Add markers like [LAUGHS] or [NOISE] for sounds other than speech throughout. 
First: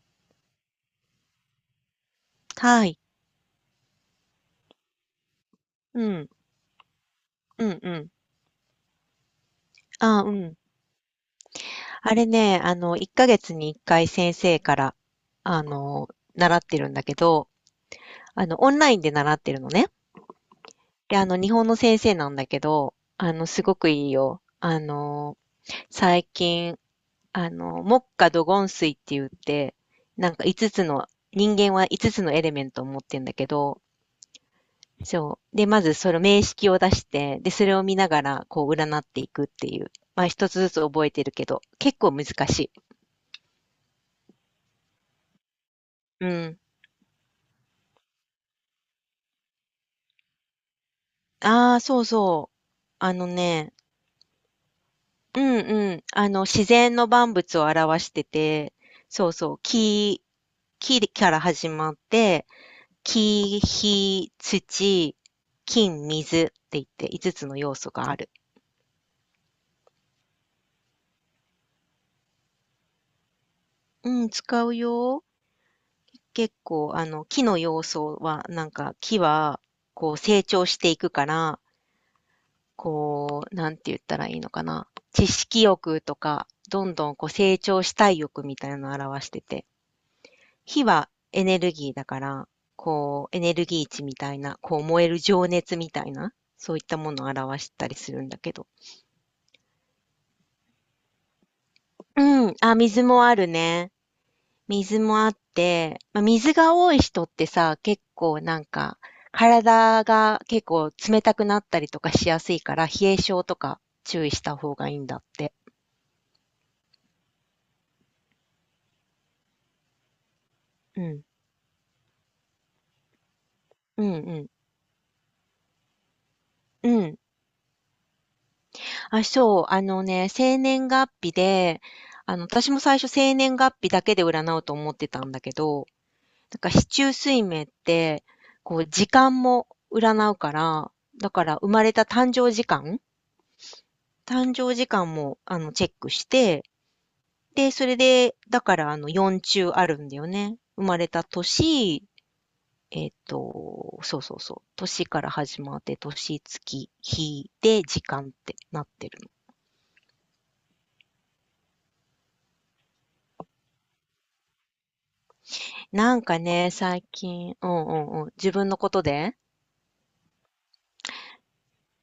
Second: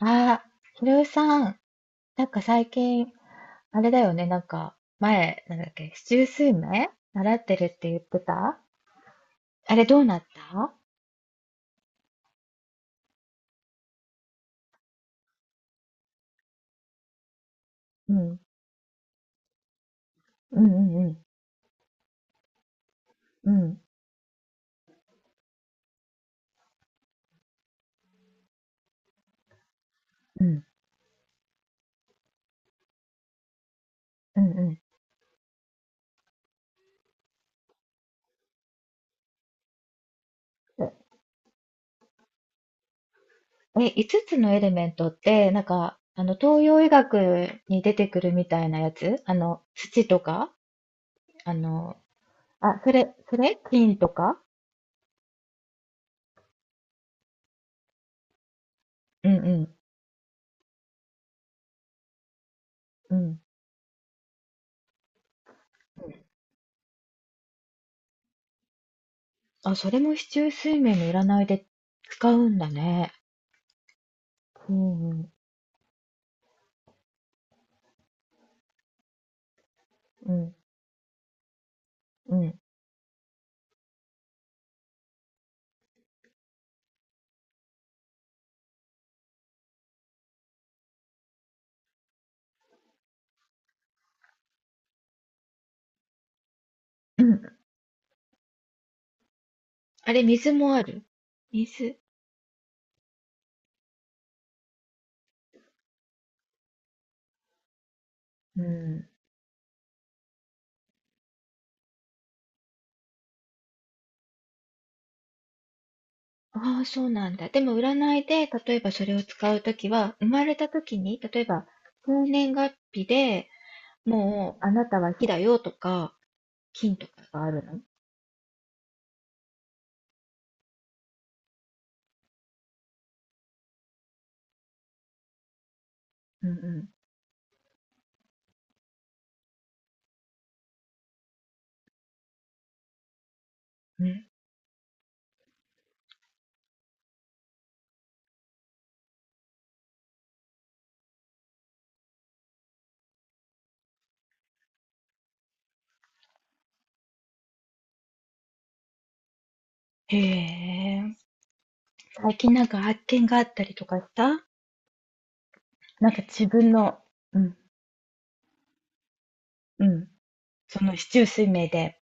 ああ、ひろゆきさん、なんか最はい。近、あれだよね、なんか、前、なんだっけ、う七十ん。数名習ってるうっんてう言っん。てたあれどうなああ、っうん。た？あれね、1ヶ月に1回先生から、あの、習ってるんだけど、うん、オンラインで習ってるのね。うんうんうで、ん、日本の先生なんだけど、うすごん、くいいよ。最近、木火土金水って言って、なんかう5ん、つの、人間は5つのエレメントを持ってんだけど、うん、うそう。で、まずその名式を出して、で、それを見ながら、こう、占っていくっていう。まあ、一つずつ覚えてるけど、結構難しい。ん。え、5つつのエレメントって、なんか、あうの、ん。東洋医学に出てくるみたいなやつあの、土とかあああ、の、そうそう。あ、そあれ、のそれね、金とか。うんうん。自然の万物を表してて、うそうんうそう。ん、木から始まって、うん。木、火、土、金、水って言って、5つの要素がある。あ、それも四柱推命の占いで使うんだね。うん、使ううんうよ。ん、結構、木の要素は、なんか、木は、こう、う成ん、長していくから、うん。こう、なんて言ったらいいのかな。知識欲とか、どんどんこう成長したい欲みたいなのを表してて、火はエネルギーだから、こう、エネルギー値みたいな、こう、燃える情熱みたいな、そういったもうのをん。表したりするんだけど。あれ、水もある？水。うん、あ、水もあるね。水もあって、まあ、水が多い人ってさ、結構なうんか、ん。体が結構冷たくなったりとかしやすいから、冷え性とか注意した方がいいんだって。ああ、そうなんだ。でも占いで、例えばそれを使うときは、生まれたときうに、ん。例えば、生年月日でうんもう、あなたは火だよとか、う金ん。とうかん。があるの？あ、そう。あのね、生年月日で、私も最初生年月日だけで占うと思ってたんだけど、うんなんか四う柱推命って、こう、時間も占うから、だから生まれたん。うん。誕生時間も、チェックして、で、それで、だからあの4中あるんだよね。生まれた年、そうそうそう。年から始まって、年、月、日で時間ってなってるの。へえ。最近なんか発見があったりとかした？なんなかんか自分ね、の、最うん、近、うんうんうん。自分のことでうん。その市中水明で、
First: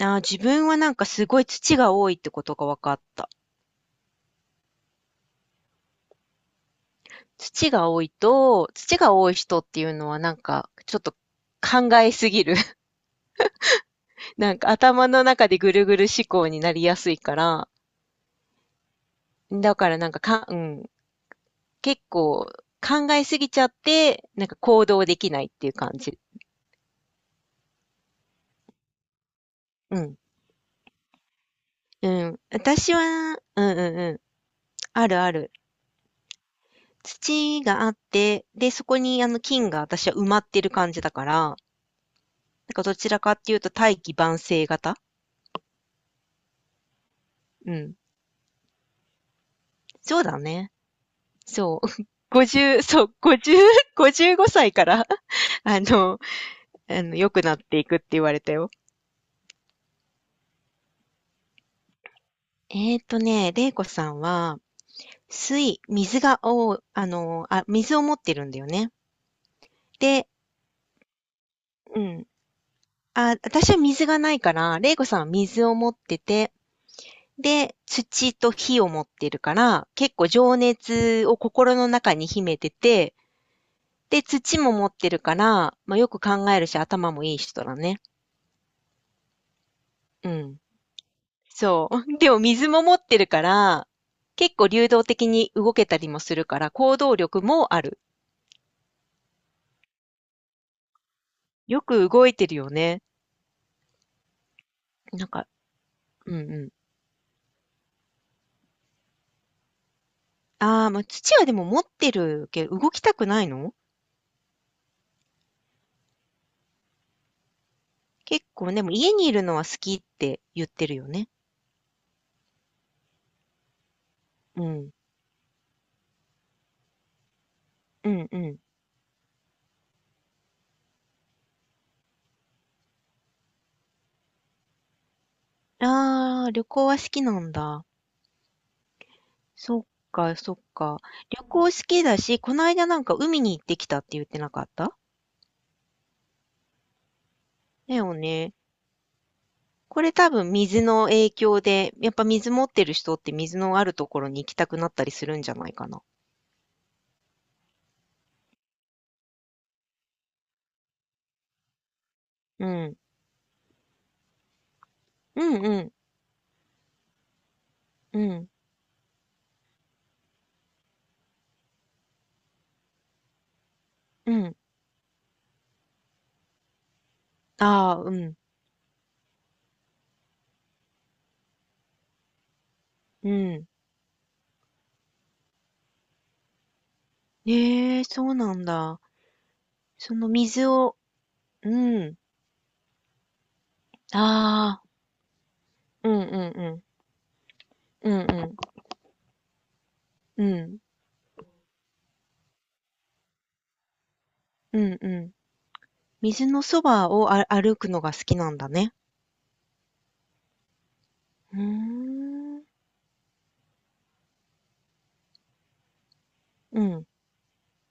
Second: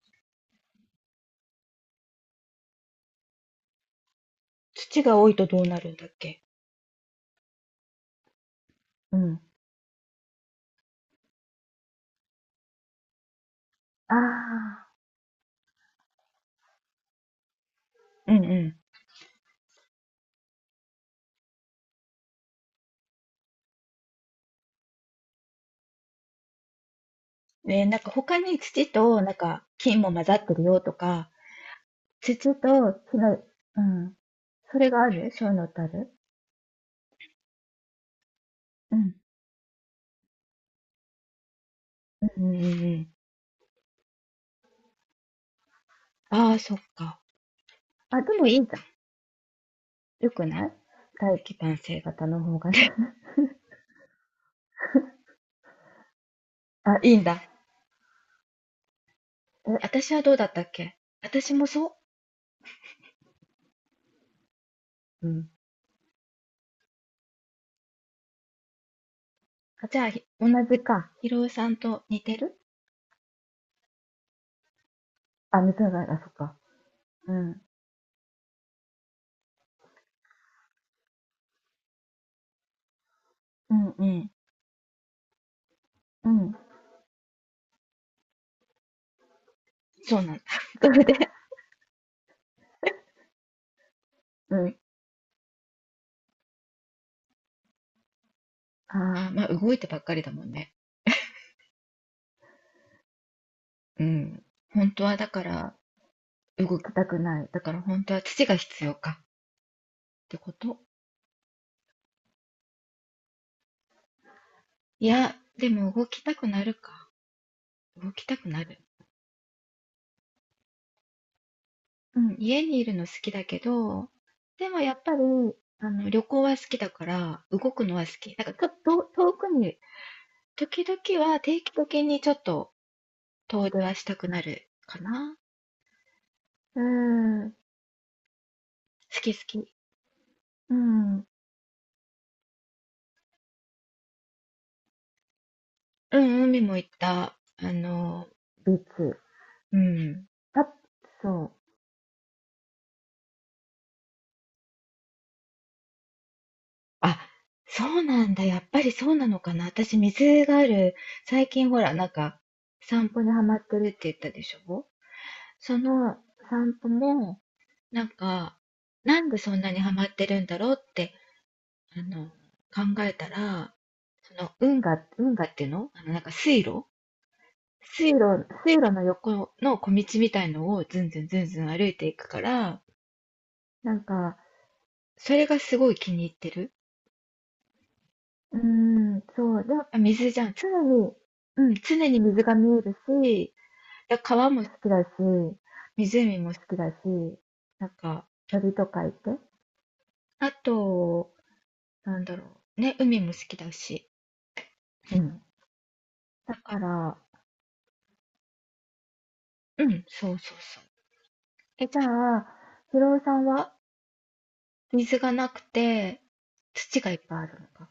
自分はなんかすごい土が多いってことが分かった。土が多いとどうなるんだっけ？土がう多いん。人っていうのはなんか、ちょっと考えすぎる。[LAUGHS] あなんかあ。頭の中でぐるぐる思考になりやすいから、うんうん。だからなんかか、うん、結構考えすぎちゃって、なんか行動できないっていう感じ。ね、なんか他に土となんか金うもん。混ざってるよとか、うん。土と私は、そうんの、うんううん、ん。それがああるるあそうる。いうのってある？土があって、で、そうこん、にあの菌が私は埋まってる感じだから、なうんうんんかうどちん。らかっていうと大器晩成型。ああ、そっか。うん。あ、でもいいじゃん。そうよだくなね。い？大気慣そう。性 [LAUGHS] 型の方が50、ね。そう、50、5歳から [LAUGHS] あの、[LAUGHS] あ、いいん良くだ。なっていくって言われたよ。え、私はどうだったっけ？私もそ玲子さんは、う。うん。水、水が、お、あの、あ、水を持ってるんだよね。あ、じゃあ、ひで、同じか。ひろおさんうと似ん。てる？あ、私は水がないから、レイコさんはあ、水似をて持っない。あ、てそって、か。うん。で、土と火を持ってるから、結構情熱を心の中に秘めてて、うんうで、ん。土も持ってるから、まあ、よくう考ん。えるし、頭もいい人だね。そううなんだ。ん。[LAUGHS] それで、[LAUGHS] そう。[LAUGHS] でも水も持ってるから、う結構ん。流動的に動けたりもするから、行動力もある。ああ、まあ動いてばっかりだもんね。よく動いてるよね。うん。本当はなだんかか、らうんうん。動きたくない。だから本当は土が必要かってこと？ああ、まあ、土はでも持ってるけど、動きたくないの？いや、でも動きたくなるか。動きた結くな構る。でも家にいるのは好きって言ってるよね。うん、家にいるの好きだけど、うでもん。やっぱり、あの、旅行は好きだから、動くのはう好んき。うだからん。ちょっと遠くに、時々は定期的にちょっと遠出はしたくなるかな。ああ、旅う行は好きなんん。だ。好き好き。そっかそっうか。ん。うん、旅行好きだし、この間なんか海に行ってきたって言ってなかった？海も行った。あだよの、ね。ビーチ。うこれん。多分あ、水の影そう。響で、やっぱ水持ってる人って水のあるところに行きたくなったりするんじゃないかな。あ、そうなんだ。やっぱりそうなのかな。私、水がある、最近ほら、なんか、うん。散歩にハマってるって言ったでしょ？うんうそん。の散歩も、なんうん。か、なんでそんなにハマってるんだろうって、あの、考えたら、うその、ん。運河、運河っていうのあの、なんか水路ああ、う水ん。路、水路の横の小道みたいのをずんずんずんずん歩いていくから、うん。なんか、それがすごい気に入ってる。ええ、そうなうーんだ。ん、そう。でも、その水じゃん。水常を、に、うん、う常ん。に水が見えるし、だ川も好ああ、きだし、うんうん湖も、好うきん。だし、なんうんうか、ん。鳥とかいて。うあん。と、なんだろう。ね、海も好きだし。うんううん。ん。水だのかそばら、を歩くのが好きなんだね。うん、そうそうそう。うーえ、じゃあ、ん。ひろおさんは水がなくて、う土ん。がいっぱいあるのか。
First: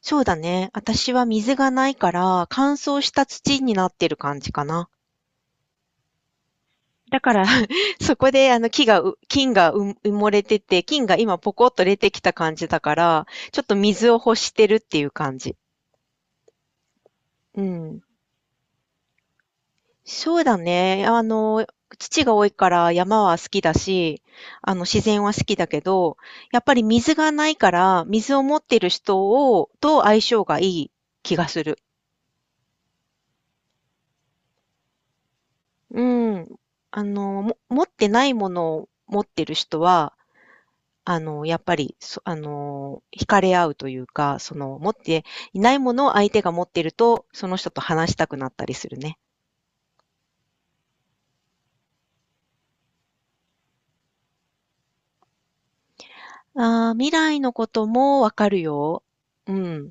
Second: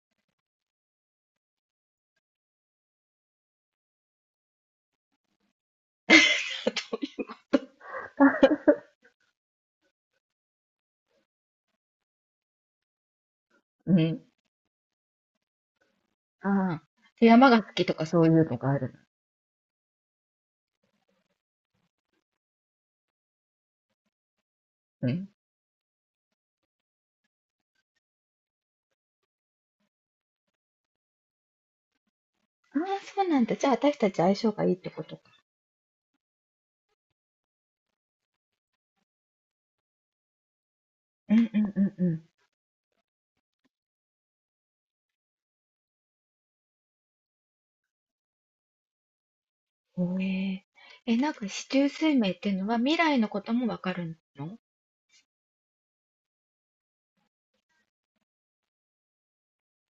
そうだね。私は水がないから、乾燥した土になってる感じかな。だから [LAUGHS] そこで、木がう、菌がう埋もれてて、菌が今ポコッと出てきた感じだから、ちょっとう水をん。欲してるっていう感じ。ああ。で、山がう好きとん。かそういうのがあるそうだね。土が多いから山は好きだし、自の。う然ん。は好きだけど、やっぱり水がないから、水を持ってる人を、と相性がいい気がする。ああ、そうなんだ。じゃあ、私たち相性がいいってことか。うん。持ってないものを持ってる人は、うんやうっんぱうんり、うそん。あの、惹かれ合うというか、その、持っていないものを相手が持ってると、その人と話したくなったりするね。おえー、え、なんか四柱推命っていうのは未来のこともわかるの？ああ、未来のこともわかるよ。うん。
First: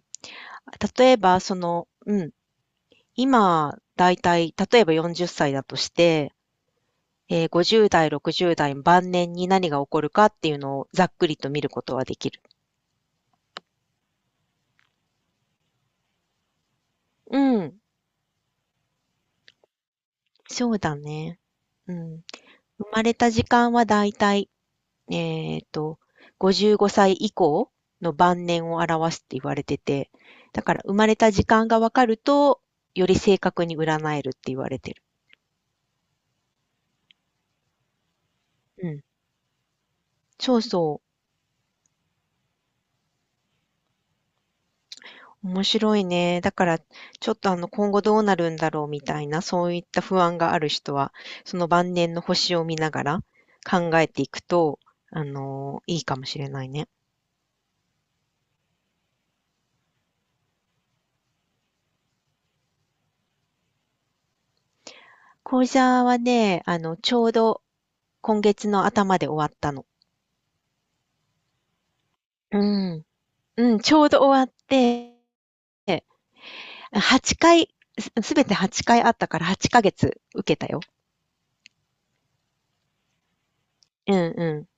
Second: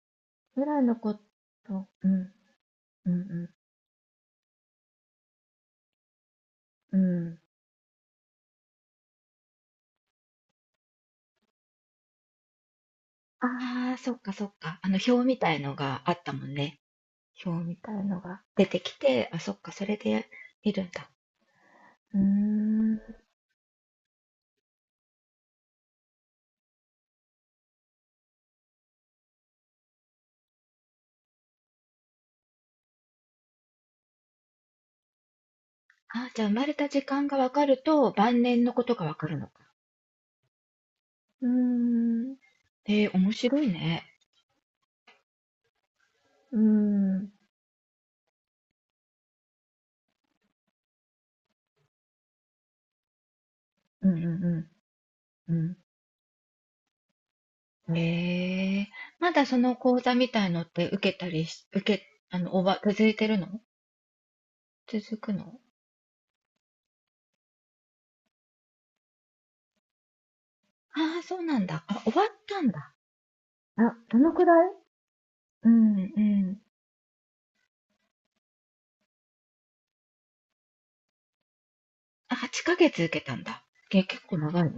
未来の例こえば、その、と、ううん、ん、うん、今、だいたい、例えば40歳だとして、うん、うん。50代、60代晩年に何が起こるかっていうのをざっくりと見ることはできる。ああ、そっかそっか。あの表みたいのがあったもんね。う表みん、たいのが。出てきて、あ、そっか、それでそ見うるんだだ。ね。ううーん。生ん、まれた時間はだいたい、えっと、55歳以降の晩年を表すって言われてて、だから生まれた時間がわかると、より正確に占えるって言われてる。あ、じゃあ生まれた時間がわかると晩年のこうとがん。わかるのか。そうそう。うーん、えー、面白いね。面白いね。だうーん、から、うちん、ょっと今後どうなるんだろうみたいな、そういった不安がある人は、その晩年の星を見ながら考うえん、ていくうと、ん。うんいいかもしれないね。ええまだその講座みたいのって受けたりし、受け、終わ、続いてるの？続くの？講座はね、ちょうど今月の頭で終わったの。ああ、そうなんだ。あ、終わっうたんだ。ん。うん、ちあ、ょうどど終のくわっらい？て、うんうん。8回、すべて8回あったから8ヶ月受けたよ。あ、8ヶ月受けたんだ。け、う結ん、構長いうね。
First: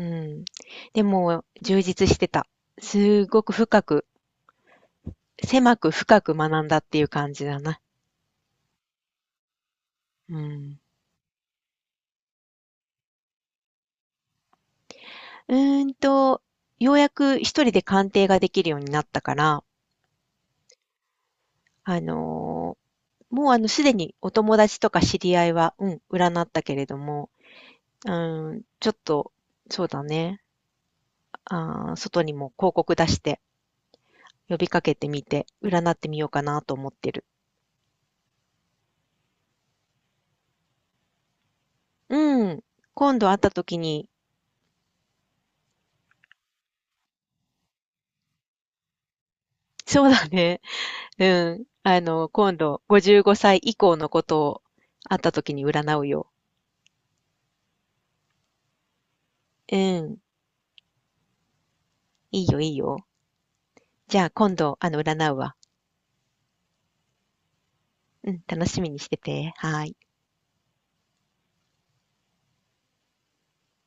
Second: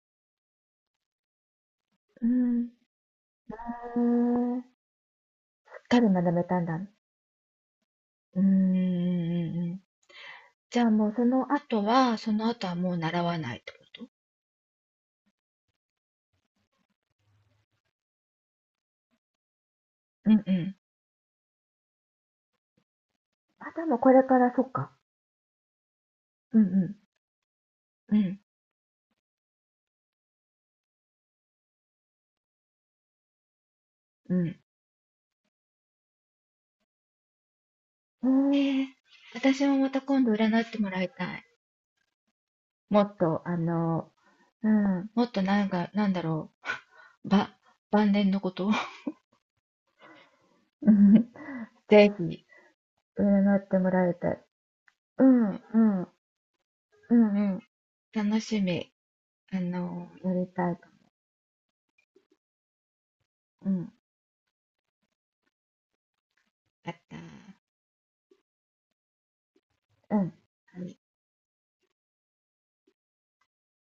ん、うん。でも、充実しうてた。ん。へすごく深くーし狭っくかり深学くべた学んんだだ。っていう感じだな。うんうんうんうん。うじん。ゃあもうその後は、その後はもう習わないってこと？うーんと、ようやく一人で鑑定ができるようになったから、うんうん。あの、もうあ、すででもこにれおから、友そっ達か。とか知り合いは、うん、占っうたんけれうども、うん。うん。ん、ちょっと、そうだね、外にも広告出してうん。呼びかけてみて、占ってみようかなと思ってる。うーん。私もまた今度占ってもらいたい。うん。もっ今度会っと、た時に、うん、もっとなんか、なんだろう、ば、晩年のことを そうだね。[LAUGHS] うんうん。ぜひ、今度55占歳っ以ても降らのいこたい。とを会っうたん、う時ん、に占ううん、よ。うん、楽しみ。うん。やりたい。いいよ、いいよ。うん、じゃあ今度、占うわ。やった。うん、楽しみにしてて。はーい。うん。はい